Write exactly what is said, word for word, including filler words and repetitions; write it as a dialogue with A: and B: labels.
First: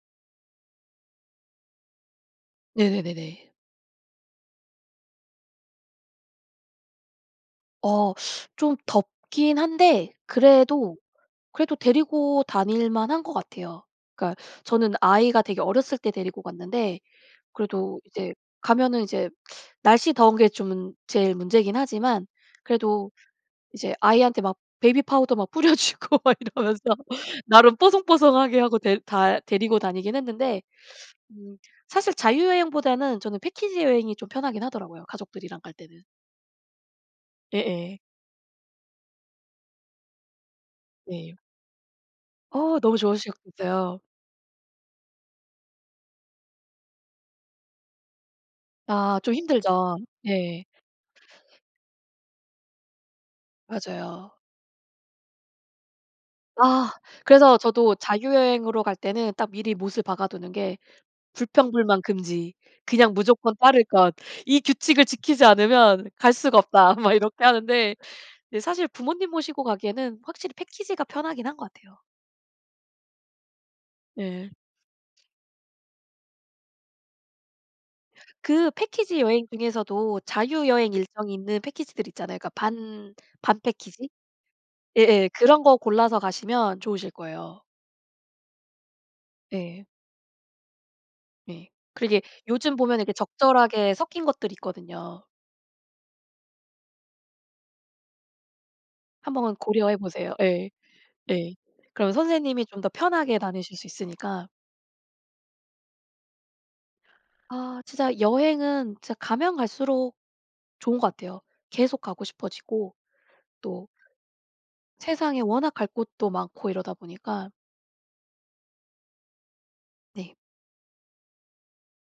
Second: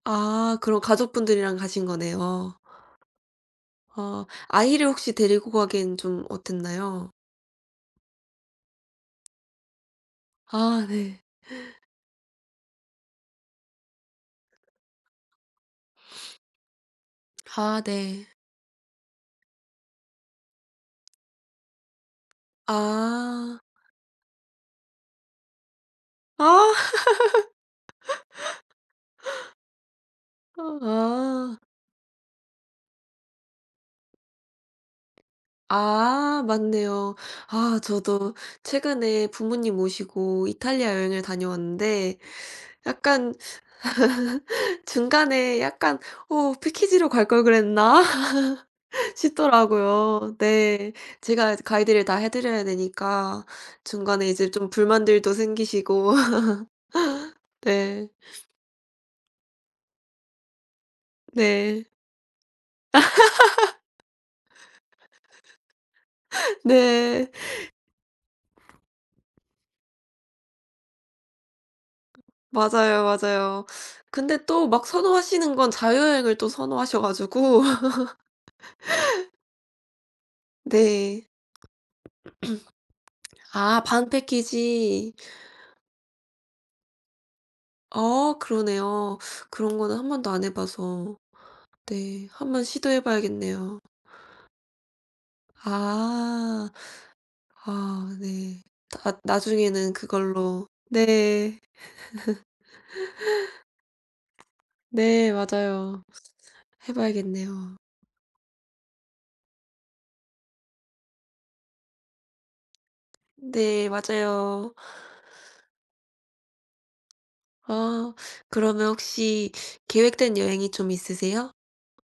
A: 아 그럼 가족분들이랑 가신 거네요.
B: 네네네네.
A: 어. 아이를 혹시 데리고 가기엔 좀 어땠나요?
B: 어. 좀 덥긴 한데
A: 아
B: 그래도,
A: 네.
B: 그래도 데리고 다닐 만한 것 같아요. 그러니까 저는 아이가 되게 어렸을 때 데리고 갔는데
A: 아
B: 그래도
A: 네.
B: 이제 가면은 이제 날씨 더운 게 좀 제일 문제긴 하지만 그래도
A: 아.
B: 이제 아이한테 막 베이비파우더 막 뿌려 주고 막
A: 아.
B: 이러면서 나름 뽀송뽀송하게 하고 데 다 데리고 다니긴
A: 아
B: 했는데
A: 아.
B: 음 사실 자유여행보다는 저는 패키지 여행이 좀 편하긴 하더라고요 가족들이랑 갈 때는.
A: 아 맞네요. 아
B: 예예.
A: 저도 최근에 부모님 모시고 이탈리아 여행을
B: 네.
A: 다녀왔는데
B: 어 너무
A: 약간
B: 좋으셨겠어요.
A: 중간에 약간 '어 패키지로 갈 걸 그랬나?'
B: 아 좀 힘들죠.
A: 싶더라고요.
B: 예.
A: 네. 제가 이제 가이드를 다 해 드려야 되니까 중간에
B: 맞아요.
A: 이제 좀 불만들도 생기시고.
B: 아 그래서 저도
A: 네.
B: 자유여행으로 갈 때는 딱 미리 못을 박아두는 게
A: 네.
B: "불평불만 금지. 그냥 무조건 따를 것. 이 규칙을 지키지 않으면 갈 수가 없다." 막
A: 네.
B: 이렇게 하는데 사실 부모님 모시고 가기에는 확실히 패키지가 편하긴 한 것 같아요.
A: 맞아요, 맞아요. 근데
B: 네.
A: 또 막 선호하시는 건 자유여행을 또 선호하셔 가지고.
B: 그 패키지 여행 중에서도 자유여행
A: 네.
B: 일정이 있는 패키지들 있잖아요. 그러니까 반, 반
A: 아 반
B: 패키지?
A: 패키지.
B: 예예. 그런 거 골라서 가시면 좋으실 거예요.
A: 어 그러네요. 그런
B: 예.
A: 거는 한 번도 안 해 봐서
B: 네. 그러게
A: 네 한번
B: 요즘 보면
A: 시도해
B: 이렇게
A: 봐야겠네요.
B: 적절하게 섞인 것들 있거든요.
A: 아. 아 네. 핫
B: 한번
A: 나중에는
B: 고려해 보세요.
A: 그걸로
B: 예. 예.
A: 네.
B: 그럼 선생님이 좀 더 편하게 다니실 수 있으니까.
A: 네. 맞아요. 해 봐야겠네요.
B: 아 진짜 여행은 진짜 가면 갈수록 좋은 것 같아요. 계속 가고 싶어지고 또
A: 네. 맞아요.
B: 세상에 워낙 갈 곳도 많고 이러다 보니까
A: 아 그러면 혹시
B: 네.
A: 계획된 여행이 좀 있으세요?